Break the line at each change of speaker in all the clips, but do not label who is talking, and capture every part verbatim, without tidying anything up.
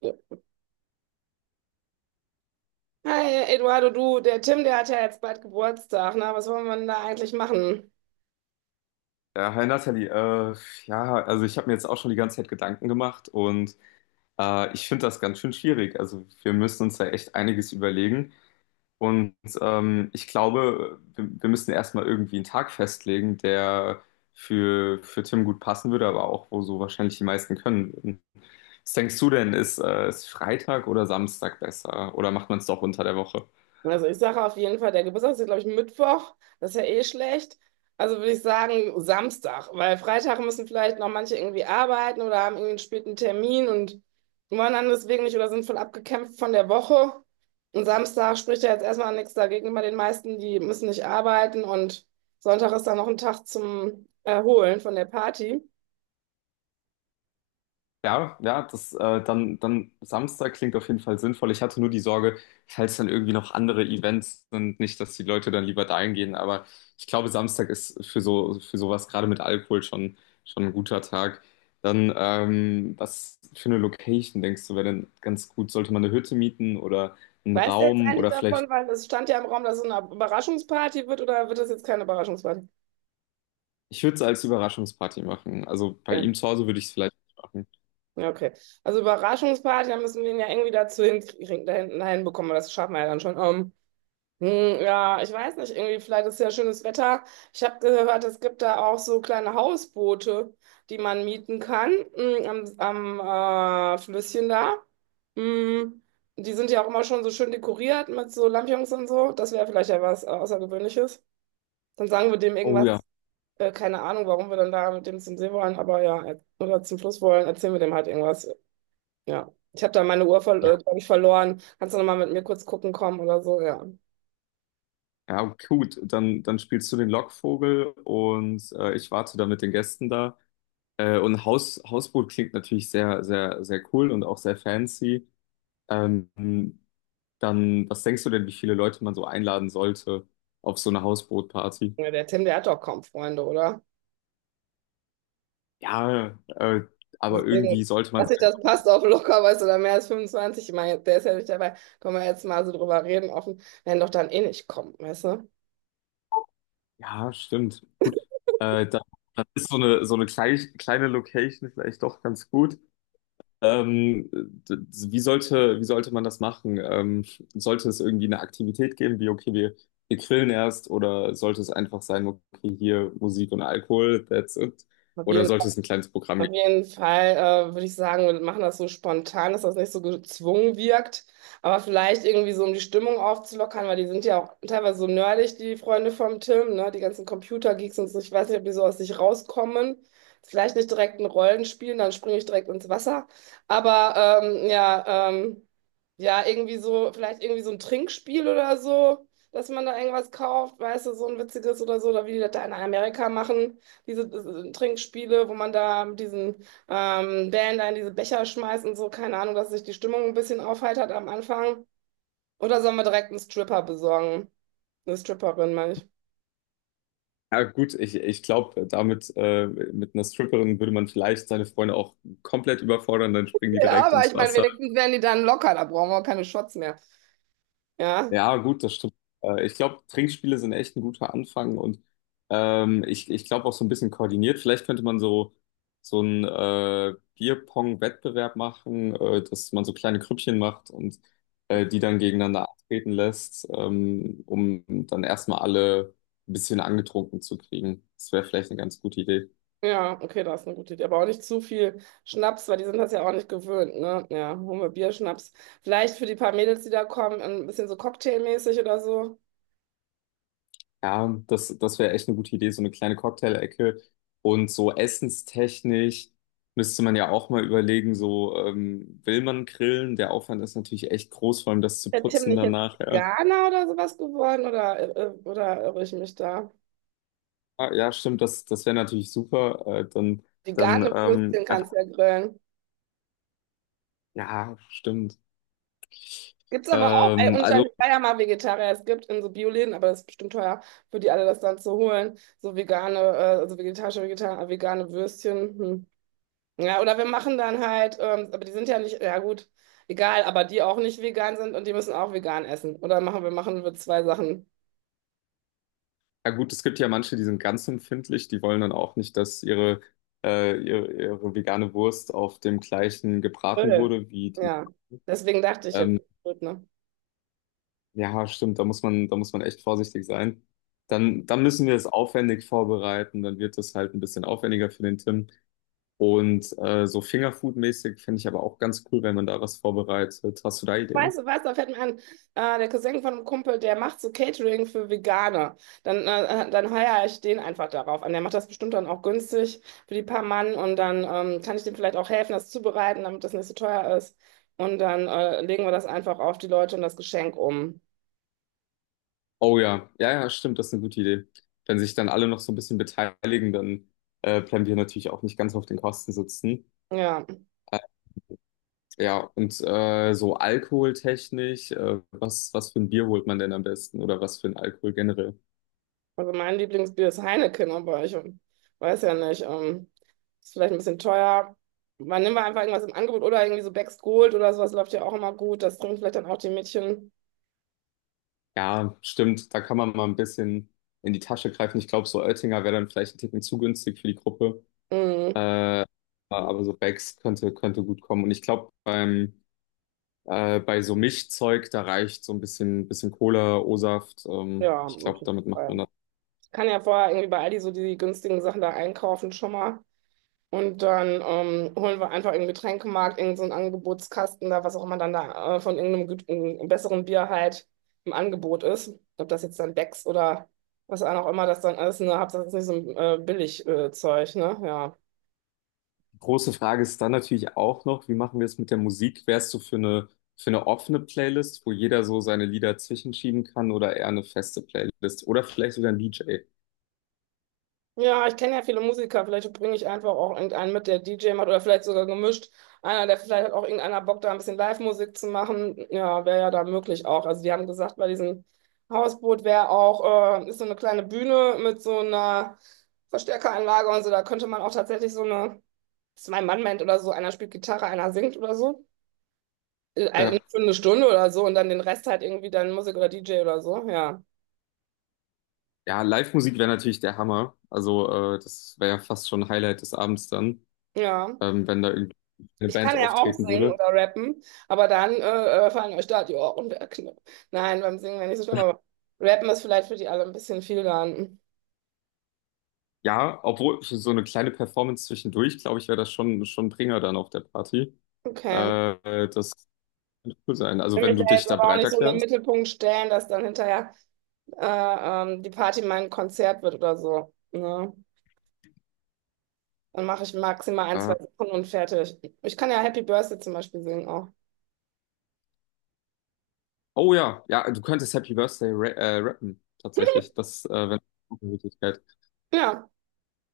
Ja. Hi, Eduardo, du, der Tim, der hat ja jetzt bald Geburtstag, ne? Was wollen wir denn da eigentlich machen?
Ja, hi Nathalie, äh, ja, also ich habe mir jetzt auch schon die ganze Zeit Gedanken gemacht und äh, ich finde das ganz schön schwierig. Also wir müssen uns da echt einiges überlegen und ähm, ich glaube, wir, wir müssen erstmal irgendwie einen Tag festlegen, der für, für Tim gut passen würde, aber auch wo so wahrscheinlich die meisten können würden. Was denkst du denn, ist, äh, ist Freitag oder Samstag besser oder macht man es doch unter der Woche?
Also ich sage auf jeden Fall, der Geburtstag ist, glaube ich, Mittwoch. Das ist ja eh schlecht. Also würde ich sagen Samstag, weil Freitag müssen vielleicht noch manche irgendwie arbeiten oder haben irgendwie einen späten Termin und wollen dann deswegen nicht oder sind voll abgekämpft von der Woche. Und Samstag spricht ja jetzt erstmal nichts dagegen. Bei den meisten, die müssen nicht arbeiten, und Sonntag ist dann noch ein Tag zum Erholen von der Party.
Ja, ja, das äh, dann, dann Samstag klingt auf jeden Fall sinnvoll. Ich hatte nur die Sorge, falls dann irgendwie noch andere Events sind, nicht, dass die Leute dann lieber dahin gehen. Aber ich glaube, Samstag ist für so für sowas gerade mit Alkohol schon schon ein guter Tag. Dann ähm, was für eine Location denkst du, wäre denn ganz gut? Sollte man eine Hütte mieten oder einen
Weißt du jetzt
Raum
eigentlich
oder vielleicht?
davon, weil es stand ja im Raum, dass es eine Überraschungsparty wird, oder wird das jetzt keine Überraschungsparty?
Ich würde es als Überraschungsparty machen. Also bei
Ja,
ihm zu Hause würde ich es vielleicht machen.
ja, okay. Also Überraschungsparty, da müssen wir ihn ja irgendwie dazu hinkriegen, dahin, dahin bekommen, aber das schaffen wir ja dann schon. Ähm, hm, ja, ich weiß nicht, irgendwie, vielleicht ist ja schönes Wetter. Ich habe gehört, es gibt da auch so kleine Hausboote, die man mieten kann, hm, am, am äh, Flüsschen da. Hm, die sind ja auch immer schon so schön dekoriert mit so Lampions und so. Das wäre vielleicht ja was äh, Außergewöhnliches. Dann sagen wir dem
Oh ja.
irgendwas. Äh, keine Ahnung, warum wir dann da mit dem zum See wollen, aber ja, er- oder zum Fluss wollen, erzählen wir dem halt irgendwas. Ja. Ich habe da meine Uhr, ver- äh, glaube ich, verloren. Kannst du nochmal mit mir kurz gucken kommen oder so? Ja.
Ja, gut, dann, dann spielst du den Lockvogel und äh, ich warte dann mit den Gästen da. Äh, und Haus, Hausboot klingt natürlich sehr, sehr, sehr cool und auch sehr fancy. Ähm, Dann, was denkst du denn, wie viele Leute man so einladen sollte auf so eine Hausbootparty?
Ja, der Tim, der hat doch kaum Freunde, oder?
Ja, äh, aber
Deswegen,
irgendwie sollte man
dass sich
sagen,
das passt, auf locker, weißt du, oder mehr als fünfundzwanzig. Ich meine, der ist ja nicht dabei. Können wir jetzt mal so drüber reden, offen. Werden doch dann eh nicht kommen, weißt du?
ja, stimmt, gut. Äh, dann, dann ist so eine, so eine kleine, kleine Location vielleicht doch ganz gut. Ähm, d- d- wie sollte, wie sollte man das machen? Ähm, sollte es irgendwie eine Aktivität geben, wie, okay, wir, wir grillen erst, oder sollte es einfach sein, okay, hier Musik und Alkohol, that's it?
Auf
Oder
jeden
sollte es ein kleines Programm
Auf
geben?
jeden Fall äh, würde ich sagen, wir machen das so spontan, dass das nicht so gezwungen wirkt, aber vielleicht irgendwie so, um die Stimmung aufzulockern, weil die sind ja auch teilweise so nerdig, die Freunde vom Tim, ne? Die ganzen Computergeeks und so. Ich weiß nicht, ob die so aus sich rauskommen. Vielleicht nicht direkt ein Rollenspiel, dann springe ich direkt ins Wasser. Aber ähm, ja, ähm, ja, irgendwie so, vielleicht irgendwie so ein Trinkspiel oder so, dass man da irgendwas kauft, weißt du, so ein witziges oder so, oder wie die das da in Amerika machen, diese äh, Trinkspiele, wo man da mit diesen ähm, Bällen da in diese Becher schmeißt und so, keine Ahnung, dass sich die Stimmung ein bisschen aufheitert am Anfang. Oder sollen wir direkt einen Stripper besorgen? Eine Stripperin, meine ich.
Ja, gut, ich, ich glaube, damit, äh, mit einer Stripperin würde man vielleicht seine Freunde auch komplett überfordern, dann springen die
Ja,
direkt
aber
ins
ich meine,
Wasser.
wenigstens werden die dann locker, da brauchen wir auch keine Shots mehr. Ja,
Ja, gut, das stimmt. Äh, Ich glaube, Trinkspiele sind echt ein guter Anfang und ähm, ich, ich glaube auch so ein bisschen koordiniert. Vielleicht könnte man so, so einen äh, Bierpong-Wettbewerb machen, äh, dass man so kleine Grüppchen macht und äh, die dann gegeneinander antreten lässt, ähm, um dann erstmal alle ein bisschen angetrunken zu kriegen. Das wäre vielleicht eine ganz gute Idee.
ja, okay, das ist eine gute Idee. Aber auch nicht zu viel Schnaps, weil die sind das ja auch nicht gewöhnt, ne? Ja, holen wir Bier, Schnaps. Vielleicht für die paar Mädels, die da kommen, ein bisschen so cocktailmäßig oder so.
Ja, das, das wäre echt eine gute Idee, so eine kleine Cocktail-Ecke. Und so essenstechnisch müsste man ja auch mal überlegen, so ähm, will man grillen? Der Aufwand ist natürlich echt groß, vor allem das zu
Der Tim
putzen
nicht jetzt
danach. Ja,
Veganer oder sowas geworden oder, äh, oder irre ich mich da?
Ah, ja stimmt, das, das wäre natürlich super. Äh, dann dann
Vegane Würstchen
ähm, einfach,
kannst du ja grillen.
ja, stimmt.
Gibt's aber auch, ey,
Ähm,
und ich
also,
war ja mal Vegetarier, es gibt in so Bioläden, aber das ist bestimmt teuer für die alle, das dann zu holen. So vegane, äh, also vegetarische, vegeta- vegane Würstchen. Hm. Ja, oder wir machen dann halt, ähm, aber die sind ja nicht, ja gut, egal, aber die auch nicht vegan sind und die müssen auch vegan essen. Oder machen wir, machen wir zwei Sachen.
ja gut, es gibt ja manche, die sind ganz empfindlich, die wollen dann auch nicht, dass ihre, äh, ihre, ihre vegane Wurst auf dem gleichen gebraten
Grill.
wurde wie die.
Ja, deswegen dachte ich jetzt,
ähm,
gut, ne?
Ja, stimmt, da muss man, da muss man echt vorsichtig sein. Dann, dann müssen wir es aufwendig vorbereiten, dann wird es halt ein bisschen aufwendiger für den Tim. Und äh, so Fingerfood-mäßig finde ich aber auch ganz cool, wenn man da was vorbereitet. Hast du da
Weißt
Ideen?
du, weißt du, da fällt mir ein, äh, der Cousin von einem Kumpel, der macht so Catering für Veganer. Dann, äh, äh, dann heuer ich den einfach darauf an. Der macht das bestimmt dann auch günstig für die paar Mann und dann ähm, kann ich dem vielleicht auch helfen, das zubereiten, damit das nicht so teuer ist. Und dann äh, legen wir das einfach auf die Leute und das Geschenk um.
Oh ja, ja, ja, stimmt, das ist eine gute Idee. Wenn sich dann alle noch so ein bisschen beteiligen, dann äh, bleiben wir natürlich auch nicht ganz auf den Kosten sitzen.
Ja,
Äh, ja, und äh, so alkoholtechnisch, äh, was, was für ein Bier holt man denn am besten oder was für ein Alkohol generell?
also mein Lieblingsbier ist Heineken, aber ich ähm, weiß ja nicht, ähm, ist vielleicht ein bisschen teuer. Man nimmt einfach irgendwas im Angebot oder irgendwie so Beck's Gold oder sowas, läuft ja auch immer gut. Das trinken vielleicht dann auch die Mädchen.
Ja, stimmt. Da kann man mal ein bisschen in die Tasche greifen. Ich glaube, so Oettinger wäre dann vielleicht ein Ticken zu günstig für die Gruppe.
Mm.
Äh, aber so Becks könnte, könnte gut kommen. Und ich glaube, beim, äh, bei so Mischzeug, da reicht so ein bisschen, bisschen Cola, O-Saft. Ähm,
Ja,
ich
auf
glaube,
jeden
damit macht man
Fall.
das.
Ich kann ja vorher irgendwie bei Aldi so die günstigen Sachen da einkaufen schon mal. Und dann ähm, holen wir einfach im Getränkemarkt irgend so einen Angebotskasten da, was auch immer dann da äh, von irgendeinem gut, einem besseren Bier halt im Angebot ist. Ob das jetzt dann Becks oder was auch immer das dann ist, ne? Hauptsache, das ist nicht so ein äh, Billig-Zeug, ne? Ja.
Große Frage ist dann natürlich auch noch, wie machen wir es mit der Musik? Wärst du für eine, für eine offene Playlist, wo jeder so seine Lieder zwischenschieben kann oder eher eine feste Playlist oder vielleicht sogar ein D J?
Ja, ich kenne ja viele Musiker. Vielleicht bringe ich einfach auch irgendeinen mit, der D J macht oder vielleicht sogar gemischt. Einer, der vielleicht, hat auch irgendeiner Bock, da ein bisschen Live-Musik zu machen. Ja, wäre ja da möglich auch. Also die haben gesagt, bei diesem Hausboot wäre auch, äh, ist so eine kleine Bühne mit so einer Verstärkeranlage und so. Da könnte man auch tatsächlich so eine Zwei-Mann-Band oder so. Einer spielt Gitarre, einer singt oder so. Äh, Für eine Stunde oder so und dann den Rest halt irgendwie dann Musik oder D J oder so. Ja.
Ja, Live-Musik wäre natürlich der Hammer. Also, äh, das wäre ja fast schon ein Highlight des Abends dann,
Ja.
ähm, wenn da irgendwie eine
Ich
Band
kann ja auch
auftreten
singen
würde.
oder rappen, aber dann äh, äh, fallen euch da die Ohren weg. Ne? Nein, beim Singen wäre nicht so schlimm, aber rappen ist vielleicht für die alle ein bisschen viel dann.
Ja, obwohl für so eine kleine Performance zwischendurch, glaube ich, wäre das schon, schon ein Bringer dann auf der Party.
Okay.
Äh, das wird cool sein.
Ich
Also,
will
wenn
mich da
du dich
jetzt
da
aber auch
bereit
nicht so in den
erklärst.
Mittelpunkt stellen, dass dann hinterher äh, ähm, die Party mein Konzert wird oder so. Ne? Dann mache ich maximal ein, zwei
Äh,
Sachen und fertig. Ich kann ja Happy Birthday zum Beispiel singen auch.
oh ja, ja, du könntest Happy Birthday ra äh, rappen, tatsächlich. Das äh, wäre eine Möglichkeit.
Ja,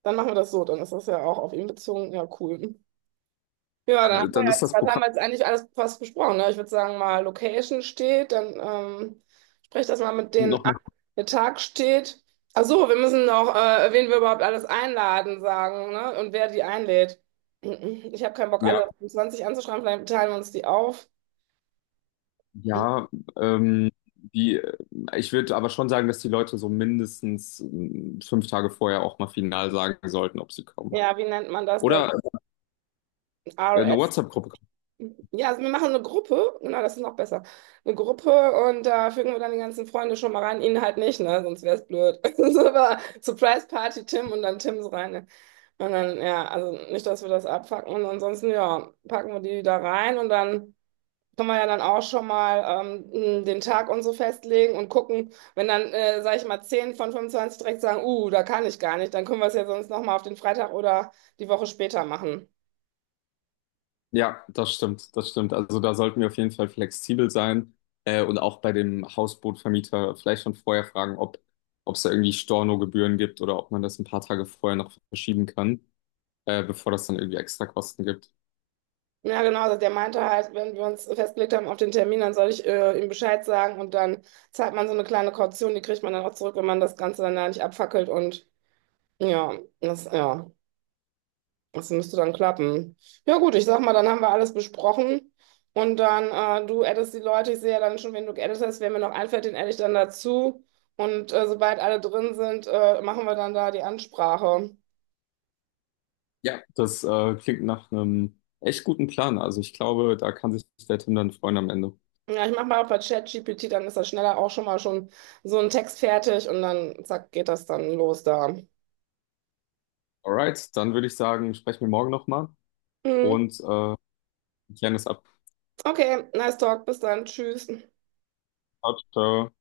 dann machen wir das so. Dann ist das ja auch auf ihn bezogen. Ja, cool. Ja,
Dann,
da
äh,
haben wir
dann
ja
ist
jetzt,
das
was haben
Programm
wir jetzt eigentlich alles fast besprochen, ne? Ich würde sagen, mal Location steht, dann ähm, sprech das mal mit
bestimmt
denen
noch
ab.
mal.
Der Tag steht. Ach so, wir müssen noch, äh, wen wir überhaupt alles einladen, sagen, ne? Und wer die einlädt. Ich habe keinen Bock, alle zwanzig anzuschreiben, vielleicht teilen wir uns die auf.
Ja, ähm, die, äh, ich würde aber schon sagen, dass die Leute so mindestens ähm, fünf Tage vorher auch mal final sagen sollten, ob sie kommen.
Ja, wie nennt man das dann?
Oder äh, eine WhatsApp-Gruppe.
Ja, also wir machen eine Gruppe, genau, das ist noch besser. Eine Gruppe, und da fügen wir dann die ganzen Freunde schon mal rein, ihn halt nicht, ne? Sonst wäre es blöd. So, aber Surprise Party Tim, und dann Tims rein. Ne? Und dann, ja, also nicht, dass wir das abfacken, und ansonsten, ja, packen wir die da rein und dann können wir ja dann auch schon mal ähm, den Tag und so festlegen und gucken, wenn dann, äh, sag ich mal, zehn von fünfundzwanzig direkt sagen, uh, da kann ich gar nicht, dann können wir es ja sonst nochmal auf den Freitag oder die Woche später machen.
Ja, das stimmt, das stimmt. Also da sollten wir auf jeden Fall flexibel sein äh, und auch bei dem Hausbootvermieter vielleicht schon vorher fragen, ob ob es da irgendwie Stornogebühren gibt oder ob man das ein paar Tage vorher noch verschieben kann, äh, bevor das dann irgendwie extra Kosten gibt.
Ja, genau, also der meinte halt, wenn wir uns festgelegt haben auf den Termin, dann soll ich äh, ihm Bescheid sagen und dann zahlt man so eine kleine Kaution, die kriegt man dann auch zurück, wenn man das Ganze dann da nicht abfackelt und ja, das, ja, das müsste dann klappen. Ja gut, ich sag mal, dann haben wir alles besprochen und dann, äh, du addest die Leute, ich sehe ja dann schon, wen du geaddet hast, wer mir noch einfällt, den adde ich dann dazu und äh, sobald alle drin sind, äh, machen wir dann da die Ansprache.
Ja, das äh, klingt nach einem echt guten Plan. Also ich glaube, da kann sich der Tim dann freuen am Ende.
Ja, ich mache mal bei ChatGPT, dann ist das schneller auch schon mal schon so ein Text fertig und dann zack, geht das dann los da.
Alright, dann würde ich sagen, sprechen wir morgen nochmal
Mhm.
und äh, klären das ab.
Okay, nice talk, bis dann, tschüss.
Ciao, ciao.